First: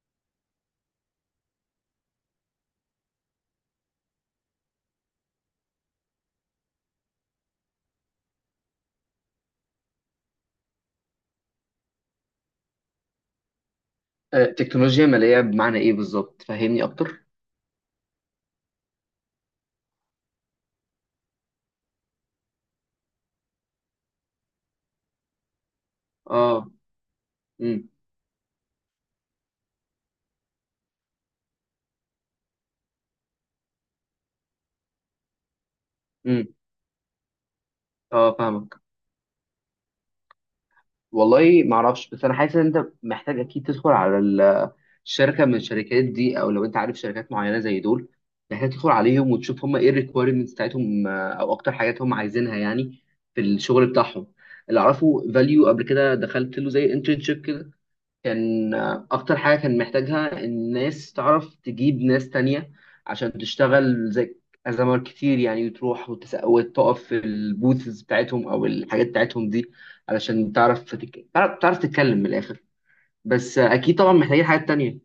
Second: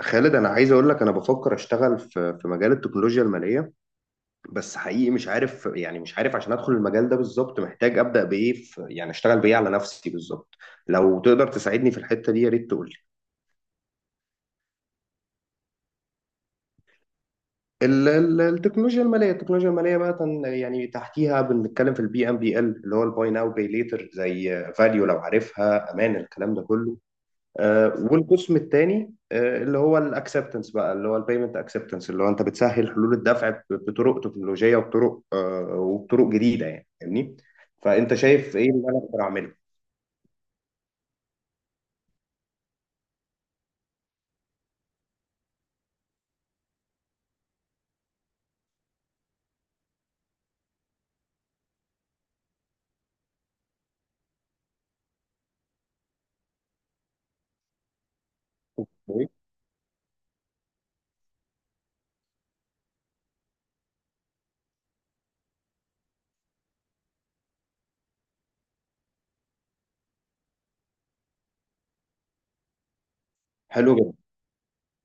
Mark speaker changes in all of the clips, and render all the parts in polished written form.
Speaker 1: خالد، انا عايز اقول لك انا بفكر اشتغل في مجال التكنولوجيا الماليه. بس حقيقي مش عارف، يعني مش عارف عشان ادخل المجال ده بالظبط محتاج ابدا بايه، في يعني اشتغل بايه على نفسي بالظبط. لو تقدر تساعدني في الحته دي يا ريت تقول لي.
Speaker 2: تكنولوجيا مالية بمعنى ايه بالظبط؟ فهمني اكتر.
Speaker 1: التكنولوجيا الماليه يعني تحتيها بنتكلم في البي ام بي ال اللي هو الباي ناو باي ليتر زي فاليو لو عارفها امان الكلام ده
Speaker 2: اه.
Speaker 1: كله.
Speaker 2: امم.
Speaker 1: والقسم الثاني اللي هو الاكسبتنس بقى اللي هو البيمنت اكسبتنس اللي هو انت بتسهل حلول الدفع بطرق تكنولوجيه وبطرق وبطرق
Speaker 2: امم.
Speaker 1: جديده، يعني فاهمني؟ فانت
Speaker 2: اه،
Speaker 1: شايف ايه
Speaker 2: فاهمك.
Speaker 1: اللي انا اقدر اعمله؟
Speaker 2: والله ما اعرفش، بس انا حاسس ان انت محتاج اكيد تدخل على الشركة من الشركات دي، او لو انت عارف شركات معينة زي دول محتاج تدخل عليهم وتشوف هم ايه الريكويرمنتس بتاعتهم، او اكتر حاجات هم عايزينها يعني في الشغل بتاعهم. اللي اعرفه، فاليو قبل كده دخلت له زي انترنشيب كده. كان
Speaker 1: أوكي.
Speaker 2: أكتر حاجة كان محتاجها الناس تعرف تجيب ناس تانية عشان تشتغل، زي أزمات كتير يعني، وتروح وتقف في البوثز بتاعتهم أو الحاجات بتاعتهم دي علشان تعرف تعرف تتكلم من الآخر. بس
Speaker 1: حلو
Speaker 2: أكيد طبعا
Speaker 1: جدا.
Speaker 2: محتاجين حاجات تانية.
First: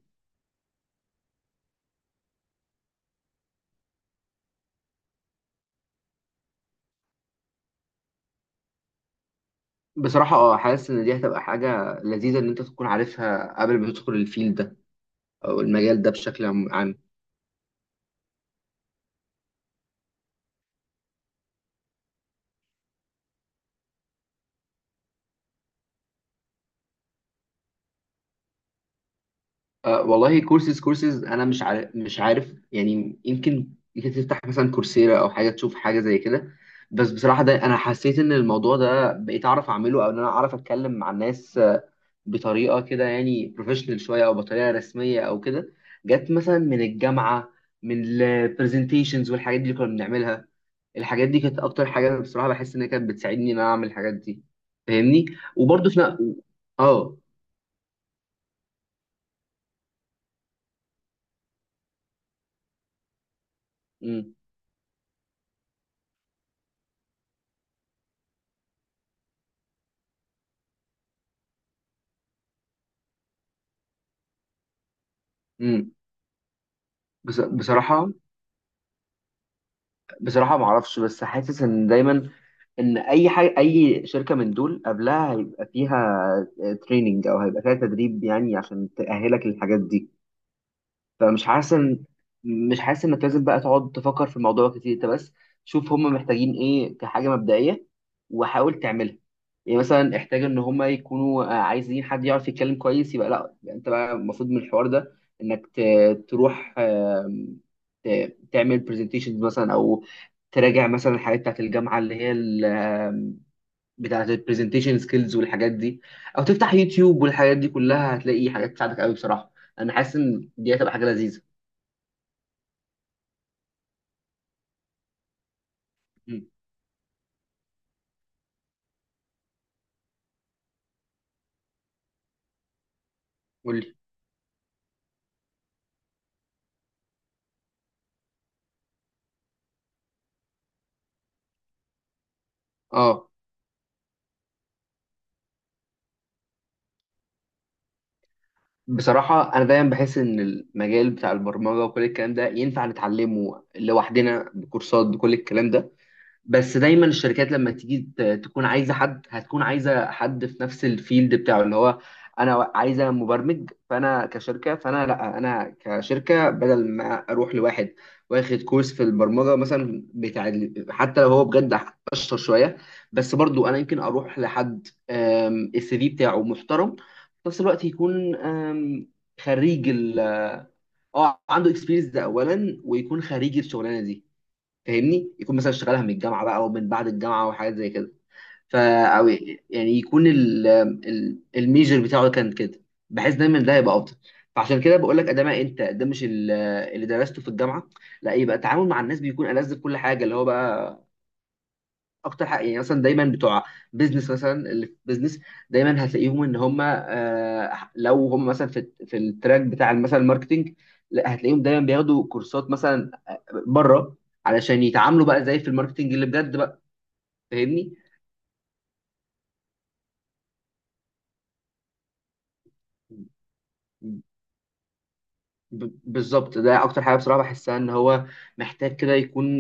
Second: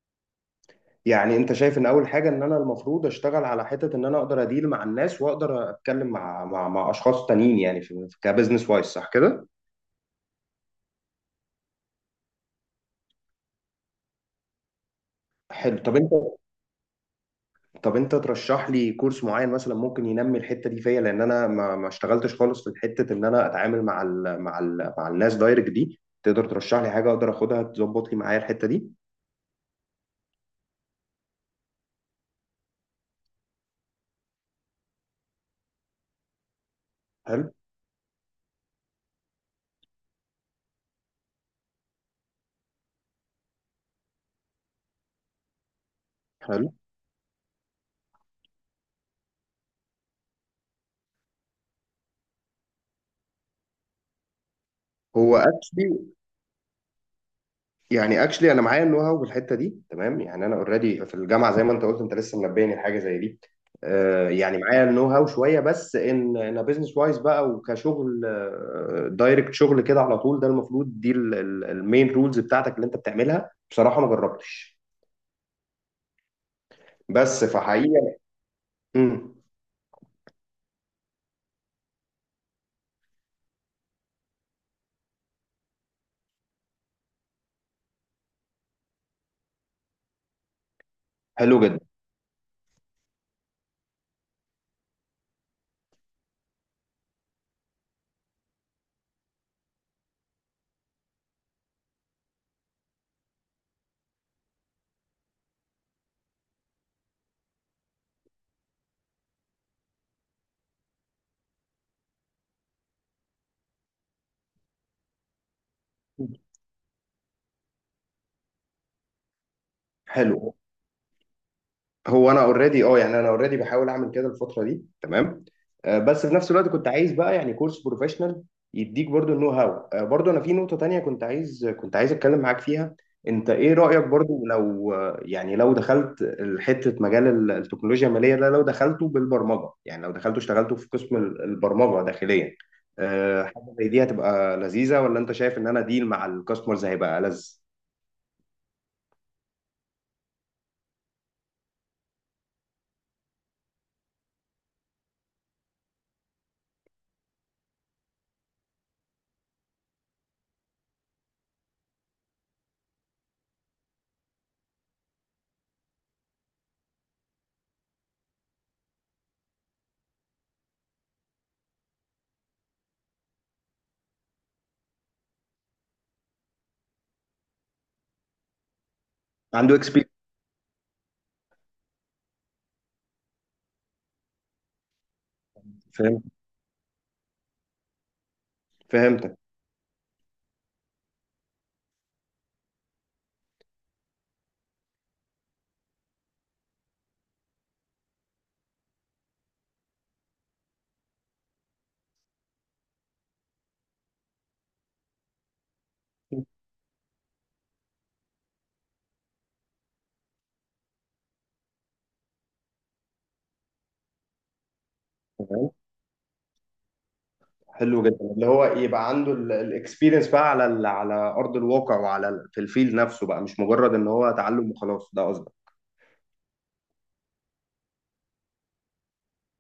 Speaker 1: يعني انت شايف ان اول حاجه ان انا المفروض اشتغل على حته ان انا اقدر اديل مع الناس واقدر اتكلم مع اشخاص تانيين، يعني في كبزنس وايز، صح كده؟
Speaker 2: بصراحة حاسس إن دي هتبقى حاجة لذيذة إن أنت تكون عارفها قبل ما تدخل الفيلد ده أو
Speaker 1: حلو. طب
Speaker 2: المجال ده
Speaker 1: انت،
Speaker 2: بشكل عام.
Speaker 1: طب انت ترشح لي كورس معين مثلا ممكن ينمي الحته دي فيا، لان انا ما اشتغلتش خالص في حته ان انا اتعامل مع الناس دايركت دي. تقدر ترشح لي حاجه اقدر اخدها تظبط لي معايا الحته دي؟
Speaker 2: أه والله، كورسز انا مش عارف يعني، يمكن تفتح مثلا كورسيرا او حاجه، تشوف حاجه زي كده. بس بصراحه،
Speaker 1: حلو.
Speaker 2: ده انا حسيت ان الموضوع ده بقيت اعرف اعمله او ان انا اعرف اتكلم مع الناس بطريقه كده يعني بروفيشنال شويه او بطريقه رسميه او كده. جت مثلا
Speaker 1: حلو.
Speaker 2: من الجامعه، من البرزنتيشنز والحاجات دي اللي كنا بنعملها. الحاجات دي كانت اكتر حاجه أنا بصراحه بحس ان هي كانت بتساعدني ان انا اعمل الحاجات دي. فاهمني.
Speaker 1: هو
Speaker 2: وبرضه
Speaker 1: اكشلي،
Speaker 2: في. اه.
Speaker 1: يعني اكشلي انا معايا النو هاو بالحته دي، تمام. يعني انا اوريدي في الجامعه زي ما انت قلت، انت لسه منبهني لحاجه زي دي.
Speaker 2: امم.
Speaker 1: يعني معايا النو هاو شويه، بس ان انا بزنس وايز بقى وكشغل دايركت، شغل كده على طول، ده المفروض دي المين رولز بتاعتك اللي انت بتعملها. بصراحه ما جربتش،
Speaker 2: امم.
Speaker 1: بس
Speaker 2: بصراحه
Speaker 1: فحقيقه. مم،
Speaker 2: بصراحة ما اعرفش، بس حاسس ان دايما ان اي حاجة اي شركة من دول قبلها هيبقى فيها تريننج او هيبقى فيها تدريب يعني عشان تأهلك للحاجات دي. فمش
Speaker 1: حلو
Speaker 2: حاسس
Speaker 1: جدا.
Speaker 2: إن- مش حاسس انك لازم بقى تقعد تفكر في الموضوع كتير، انت بس شوف هم محتاجين ايه كحاجه مبدئيه وحاول تعملها. يعني مثلا احتاج ان هم يكونوا عايزين حد يعرف يتكلم كويس، يبقى لا، يبقى انت بقى المفروض من الحوار ده انك تروح تعمل برزنتيشنز مثلا، او تراجع مثلا الحاجات بتاعت الجامعه اللي هي ال- آم، بتاعت البرزنتيشن سكيلز والحاجات دي، او تفتح يوتيوب والحاجات دي كلها. هتلاقي حاجات تساعدك قوي بصراحه. انا حاسس ان
Speaker 1: حلو.
Speaker 2: دي هتبقى حاجه لذيذه.
Speaker 1: هو انا اوريدي اه، يعني انا اوريدي بحاول اعمل كده الفتره دي، تمام. بس في
Speaker 2: مم.
Speaker 1: نفس الوقت كنت عايز بقى يعني كورس بروفيشنال يديك برضو النو هاو. برضو انا في نقطه تانية كنت عايز كنت عايز اتكلم معاك فيها. انت ايه
Speaker 2: قولي.
Speaker 1: رايك برضو لو يعني لو دخلت حته مجال التكنولوجيا الماليه ده، لو دخلته بالبرمجه، يعني لو دخلته اشتغلته في قسم البرمجه داخليا،
Speaker 2: اه.
Speaker 1: حاجه زي دي هتبقى لذيذه؟ ولا انت شايف ان انا ديل مع الكاستمرز هيبقى لذ؟
Speaker 2: بصراحة أنا دايما بحس إن المجال بتاع البرمجة وكل الكلام ده ينفع نتعلمه لوحدنا بكورسات بكل الكلام ده. بس دايما الشركات لما تيجي تكون عايزه حد، هتكون عايزه حد في نفس الفيلد بتاعه اللي هو انا عايزه مبرمج. فانا كشركه، فانا لا، انا كشركه بدل ما اروح لواحد واخد كورس في البرمجه مثلا بتاع حتى لو هو بجد اشطر شويه، بس برضو انا يمكن اروح لحد السي في بتاعه محترم، في نفس الوقت يكون
Speaker 1: عنده
Speaker 2: خريج
Speaker 1: اكسبيرينس.
Speaker 2: ال اه، عنده اكسبيرينس ده اولا، ويكون خريج الشغلانه دي. فاهمني؟ يكون مثلا اشتغلها من
Speaker 1: فهمت.
Speaker 2: الجامعه بقى او من بعد الجامعه او حاجات زي كده. فا او
Speaker 1: فهمتك.
Speaker 2: يعني يكون ال ال الميجر بتاعه كان كده، بحيث دايما ده يبقى افضل. فعشان كده بقول لك ده، ما انت ده مش اللي درسته في الجامعه. لا، يبقى التعامل مع الناس بيكون ألذ في كل حاجه، اللي هو بقى اكتر حاجه. يعني مثلا دايما بتوع بيزنس مثلا، اللي في بيزنس دايما هتلاقيهم ان هم لو هم مثلا في في التراك بتاع مثلا الماركتنج، لا هتلاقيهم دايما بياخدوا كورسات مثلا بره علشان يتعاملوا بقى زي في الماركتنج اللي بجد بقى. فاهمني؟
Speaker 1: حلو جدا. اللي هو يبقى عنده الاكسبيرينس بقى على على ارض الواقع وعلى في الفيل نفسه بقى، مش مجرد ان هو تعلم وخلاص، ده قصدك؟
Speaker 2: بالظبط، ده اكتر حاجه بصراحه بحسها ان هو محتاج كده يكون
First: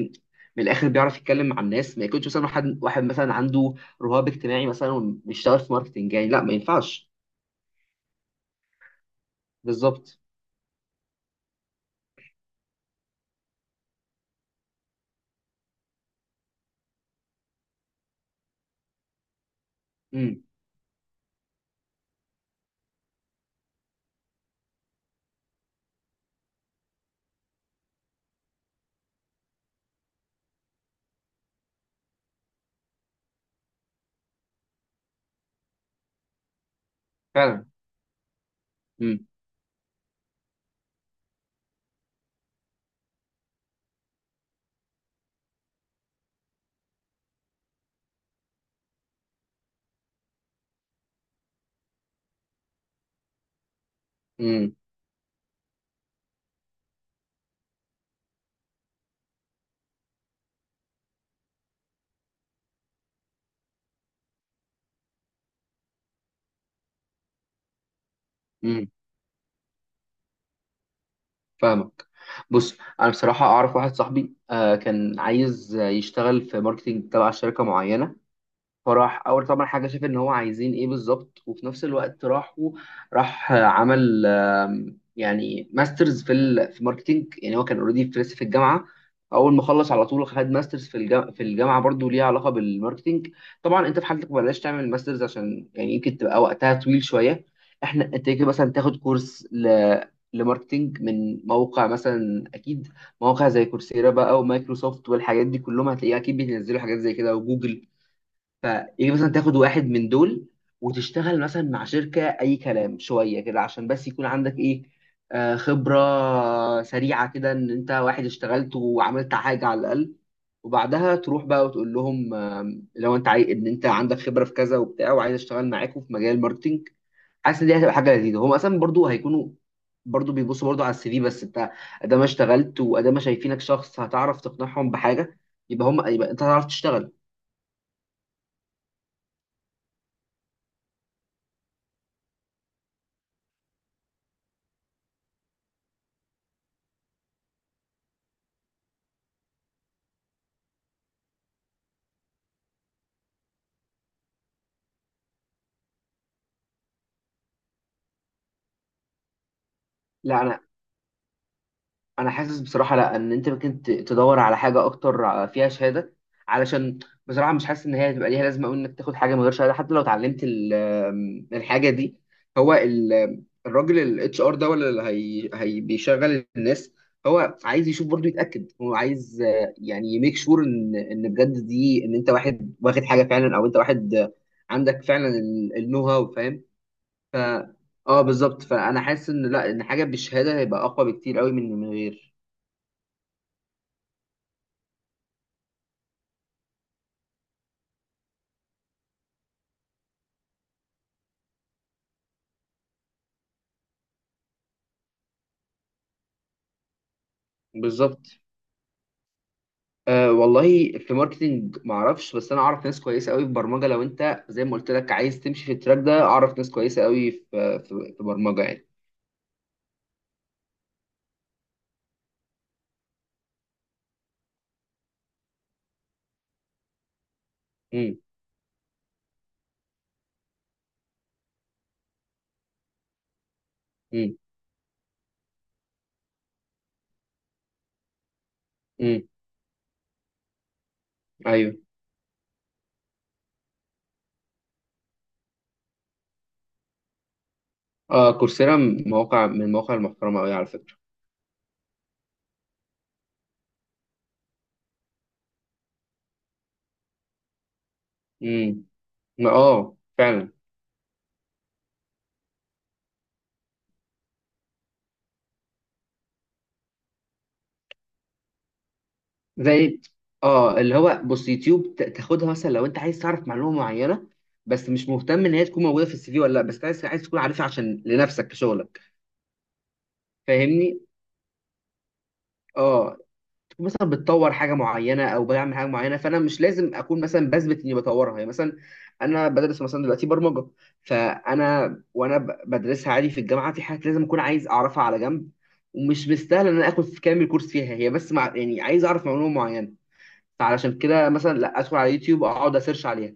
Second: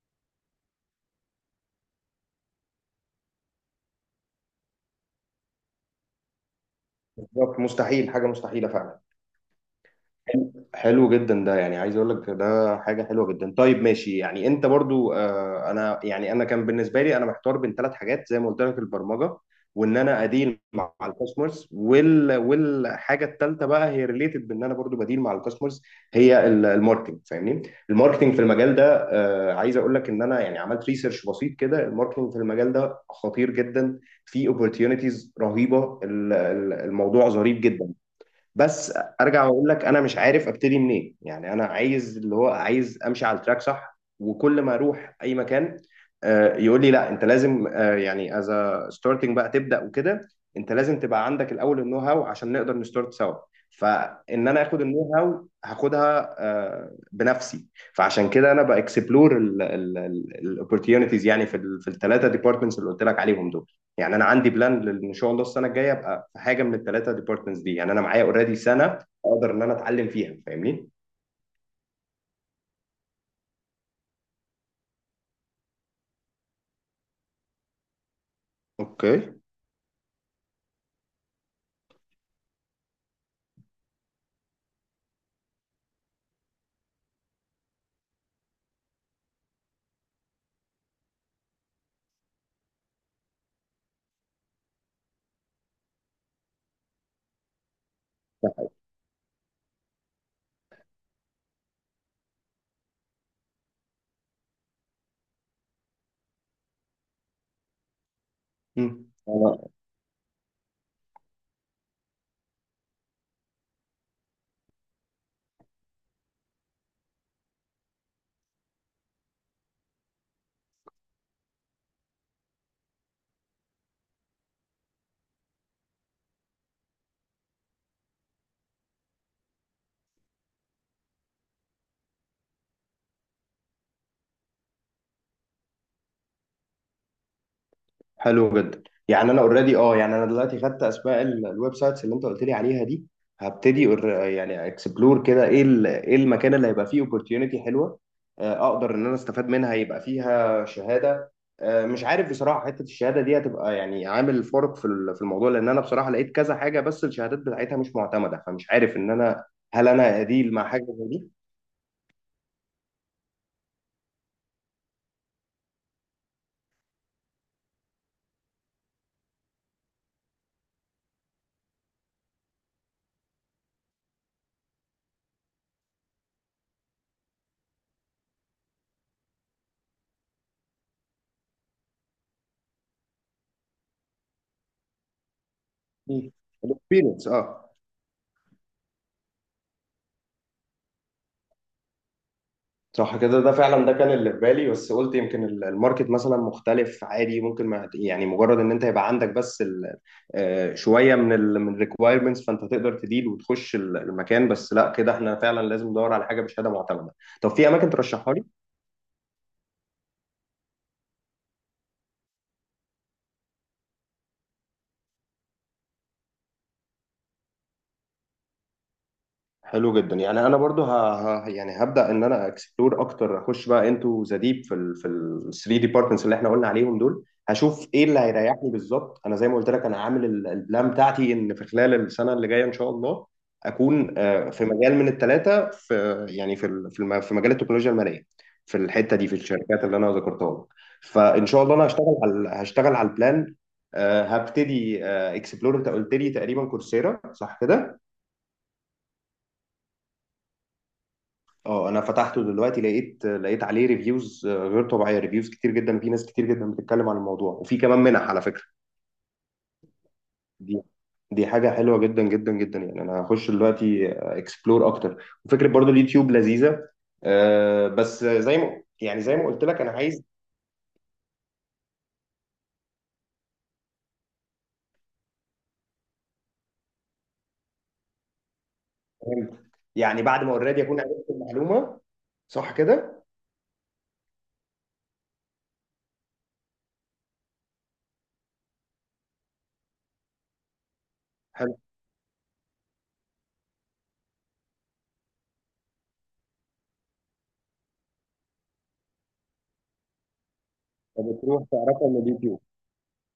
Speaker 2: من الاخر بيعرف يتكلم مع الناس، ما يكونش مثلا واحد مثلا عنده رهاب اجتماعي مثلا وبيشتغل في ماركتنج، يعني لا ما ينفعش.
Speaker 1: بالظبط، مستحيل، حاجه مستحيله فعلا.
Speaker 2: بالظبط.
Speaker 1: حلو جدا، ده يعني عايز اقول لك ده حاجه حلوه جدا. طيب ماشي، يعني انت برضو آه، انا يعني انا كان بالنسبه لي انا محتار بين ثلاث حاجات زي ما قلت لك، البرمجه وان انا
Speaker 2: امم.
Speaker 1: اديل مع الكاستمرز، وال والحاجه الثالثه بقى هي ريليتد بان انا برضو بديل مع الكاستمرز، هي الماركتنج، فاهمني؟ الماركتنج في المجال ده آه، عايز اقول لك ان انا يعني عملت ريسيرش بسيط كده، الماركتنج في المجال ده خطير جدا، في اوبورتيونيتيز رهيبه، الموضوع ظريف
Speaker 2: فعلا.
Speaker 1: جدا. بس
Speaker 2: امم.
Speaker 1: ارجع واقول لك انا مش عارف ابتدي منين. يعني انا عايز اللي هو عايز امشي على التراك صح، وكل ما اروح اي مكان يقول لي لا انت لازم يعني از ستارتنج بقى تبدا وكده، انت لازم تبقى عندك الاول النو هاو عشان نقدر نستارت سوا. فان انا
Speaker 2: امم.
Speaker 1: اخد النو هاو هاخدها بنفسي. فعشان كده انا باكسبلور الاوبورتيونيتيز يعني في في الثلاثه ديبارتمنتس اللي قلت لك عليهم دول. يعني انا عندي بلان ان شاء الله السنه الجايه ابقى في حاجه من الثلاثه ديبارتمنتس دي، يعني انا معايا اوريدي
Speaker 2: امم.
Speaker 1: سنه اقدر ان انا اتعلم فيها، فاهمني؟
Speaker 2: فاهمك. بص، انا بصراحه اعرف واحد صاحبي كان عايز يشتغل في ماركتنج تبع شركه معينه. فراح
Speaker 1: اوكي.
Speaker 2: اول طبعا حاجه شاف ان هو عايزين ايه بالظبط، وفي نفس الوقت راح عمل يعني ماسترز في ماركتينج، يعني هو كان اوريدي في لسه في الجامعه، اول ما خلص على طول خد ماسترز في الجامعه، في الجامعه برضو ليها علاقه بالماركتينج. طبعا انت في حالتك بلاش تعمل ماسترز عشان يعني يمكن تبقى وقتها طويل شويه. احنا انت يمكن مثلا تاخد كورس لماركتينج من موقع مثلا. اكيد مواقع زي كورسيرا بقى ومايكروسوفت والحاجات دي كلهم هتلاقيها اكيد بينزلوا حاجات زي كده، وجوجل. فيجي مثلا تاخد
Speaker 1: انا
Speaker 2: واحد من دول وتشتغل مثلا مع شركة أي كلام شوية كده عشان بس يكون عندك إيه، خبرة سريعة كده إن أنت واحد اشتغلت وعملت حاجة على الأقل. وبعدها تروح بقى وتقول لهم لو أنت عايز إن أنت عندك خبرة في كذا وبتاع، وعايز أشتغل معاكم في مجال الماركتينج. حاسس إن دي هتبقى حاجة لذيذة، هم أصلا برضو هيكونوا برضو بيبصوا برضو على السي في. بس أنت أدام اشتغلت وأدام شايفينك شخص هتعرف تقنعهم بحاجة، يبقى هم، يبقى أنت هتعرف تشتغل.
Speaker 1: حلو جدا. يعني انا اوريدي اه، يعني انا دلوقتي خدت اسماء الويب سايتس اللي انت قلت لي عليها دي. هبتدي يعني اكسبلور كده ايه ايه المكان اللي هيبقى فيه اوبورتيونيتي حلوه، اقدر ان انا استفاد منها، يبقى فيها شهاده. مش عارف بصراحه حته الشهاده دي هتبقى يعني عامل فرق في في الموضوع، لان انا بصراحه لقيت كذا حاجه بس الشهادات بتاعتها مش معتمده، فمش عارف ان انا هل انا
Speaker 2: لا،
Speaker 1: اديل
Speaker 2: انا
Speaker 1: مع حاجه زي
Speaker 2: انا حاسس بصراحه لا، ان انت ممكن تدور على حاجه اكتر فيها شهاده، علشان بصراحه مش حاسس ان هي هتبقى ليها لازمه قوي انك تاخد حاجه من غير شهاده حتى لو اتعلمت ال- آم، الحاجه دي. هو الراجل الاتش ار ده ولا اللي هي بيشغل الناس، هو عايز يشوف برضه يتاكد، هو عايز يعني يميك شور ان بجد دي، ان انت واحد واخد حاجه فعلا، او انت واحد عندك فعلا النو هاو.
Speaker 1: دي؟
Speaker 2: فاهم؟
Speaker 1: الاكسبيرينس
Speaker 2: ف
Speaker 1: اه.
Speaker 2: اه بالظبط، فانا حاسس ان لا، ان حاجه بالشهاده هيبقى اقوى بكتير قوي من غير.
Speaker 1: صح كده، ده فعلا ده كان اللي في بالي. بس قلت يمكن الماركت مثلا مختلف عادي، ممكن ما يعني مجرد ان انت يبقى عندك بس شويه من ال من الريكوايرمنتس فانت تقدر تديل وتخش المكان. بس لا، كده احنا فعلا لازم ندور على حاجه بشهاده معتمده. طب في اماكن
Speaker 2: بالظبط.
Speaker 1: ترشحها لي؟
Speaker 2: أه والله في ماركتينج ما اعرفش، بس انا اعرف ناس كويسه قوي في برمجه. لو انت زي ما قلت لك عايز تمشي في التراك ده، اعرف ناس كويسه قوي في برمجه يعني.
Speaker 1: حلو جدا. يعني انا برضو يعني هبدا ان انا اكسبلور اكتر، اخش بقى انتو ذا ديب في ال 3 ديبارتمنتس اللي احنا قلنا عليهم دول، هشوف ايه اللي
Speaker 2: امم.
Speaker 1: هيريحني بالظبط. انا زي ما قلت لك انا عامل البلان بتاعتي ان في خلال السنه اللي جايه ان شاء الله اكون
Speaker 2: امم.
Speaker 1: في مجال من الثلاثه، في يعني في في في مجال التكنولوجيا الماليه، في الحته
Speaker 2: امم.
Speaker 1: دي في الشركات اللي انا ذكرتها لك. فان شاء الله
Speaker 2: ايوه.
Speaker 1: انا هشتغل على هشتغل على البلان. هبتدي اكسبلور. انت قلت لي تقريبا كورسيرا، صح كده؟
Speaker 2: اه، كورسيرا، مواقع من المواقع المحترمه قوي على فكره.
Speaker 1: اه انا فتحته دلوقتي، لقيت لقيت عليه ريفيوز غير طبيعيه، ريفيوز كتير جدا وفي ناس كتير جدا بتتكلم عن الموضوع، وفي كمان منح على فكره.
Speaker 2: امم. اه فعلا.
Speaker 1: دي دي حاجه حلوه جدا جدا جدا، يعني انا هخش دلوقتي اكسبلور اكتر. وفكره برضو اليوتيوب لذيذه. بس زي ما يعني زي ما قلت لك انا
Speaker 2: زي
Speaker 1: عايز،
Speaker 2: اه، اللي هو بص، يوتيوب تاخدها مثلا لو انت عايز تعرف معلومه معينه، بس مش مهتم ان هي تكون موجوده في السي في ولا لا، بس عايز، عايز تكون عارفها عشان لنفسك في شغلك.
Speaker 1: يعني بعد ما اوريدي اكون
Speaker 2: فاهمني؟
Speaker 1: عرفت المعلومه، صح
Speaker 2: اه.
Speaker 1: كده؟
Speaker 2: مثلا بتطور حاجه معينه او بعمل حاجه معينه، فانا مش لازم اكون مثلا بثبت اني بطورها. يعني مثلا انا بدرس مثلا دلوقتي برمجه،
Speaker 1: حلو.
Speaker 2: فانا وانا بدرسها عادي في الجامعه، في حاجات لازم اكون عايز اعرفها على جنب، ومش مستاهل ان انا اخد في كامل كورس فيها هي، بس مع يعني عايز اعرف معلومه معينه. فعلشان كده مثلا
Speaker 1: فبتروح
Speaker 2: لا، ادخل
Speaker 1: تعرفها
Speaker 2: على
Speaker 1: من
Speaker 2: يوتيوب
Speaker 1: اليوتيوب.
Speaker 2: اقعد اسيرش عليها.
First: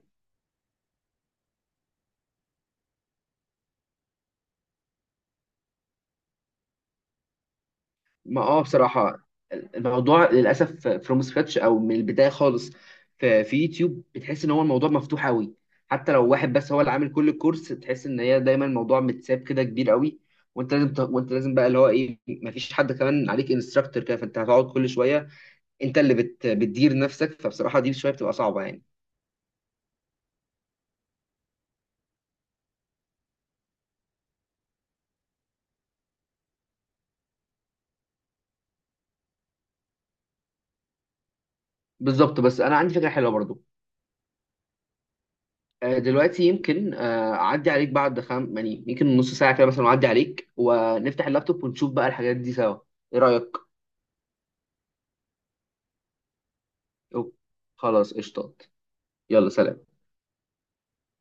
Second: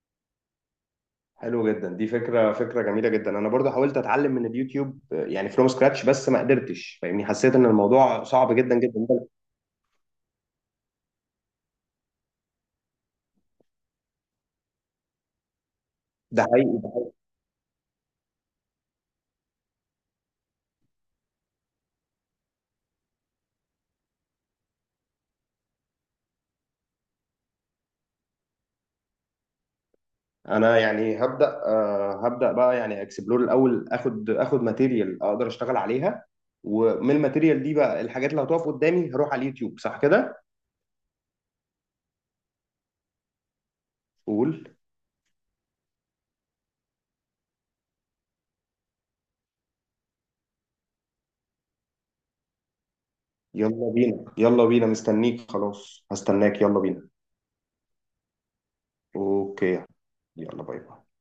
Speaker 1: حلو جدا، دي فكرة فكرة جميلة جدا. انا برضو حاولت اتعلم من اليوتيوب يعني فروم سكراتش بس ما قدرتش، فاهمني؟ حسيت ان الموضوع
Speaker 2: ما
Speaker 1: صعب
Speaker 2: اه
Speaker 1: جدا جدا ده.
Speaker 2: بصراحة، الموضوع للأسف فروم سكراتش أو من البداية خالص، في في يوتيوب بتحس إن هو الموضوع مفتوح أوي. حتى لو
Speaker 1: ده
Speaker 2: واحد بس
Speaker 1: حقيقي،
Speaker 2: هو
Speaker 1: ده
Speaker 2: اللي عامل
Speaker 1: حقيقي.
Speaker 2: كل الكورس، تحس إن هي دايما الموضوع متساب كده كبير أوي. وأنت لازم بقى، اللي هو إيه، مفيش حد كمان عليك انستراكتور كده، فأنت هتقعد كل شوية أنت اللي بتدير نفسك. فبصراحة دي شوية بتبقى صعبة يعني.
Speaker 1: انا يعني هبدأ هبدأ بقى، يعني اكسبلور الاول، اخد اخد ماتيريال اقدر اشتغل عليها. ومن الماتيريال دي بقى الحاجات اللي هتقف قدامي هروح على اليوتيوب، صح كده؟
Speaker 2: بالظبط. بس أنا عندي فكرة حلوة برضو.
Speaker 1: قول.
Speaker 2: دلوقتي يمكن اعدي عليك بعد خم يعني، يمكن نص ساعه كده مثلا، اعدي عليك ونفتح اللابتوب ونشوف بقى الحاجات دي سوا. ايه رايك؟
Speaker 1: يلا بينا يلا بينا، مستنيك خلاص هستناك يلا بينا.
Speaker 2: أوه. خلاص قشطات. يلا
Speaker 1: اوكي.
Speaker 2: سلام.
Speaker 1: يلا باي باي.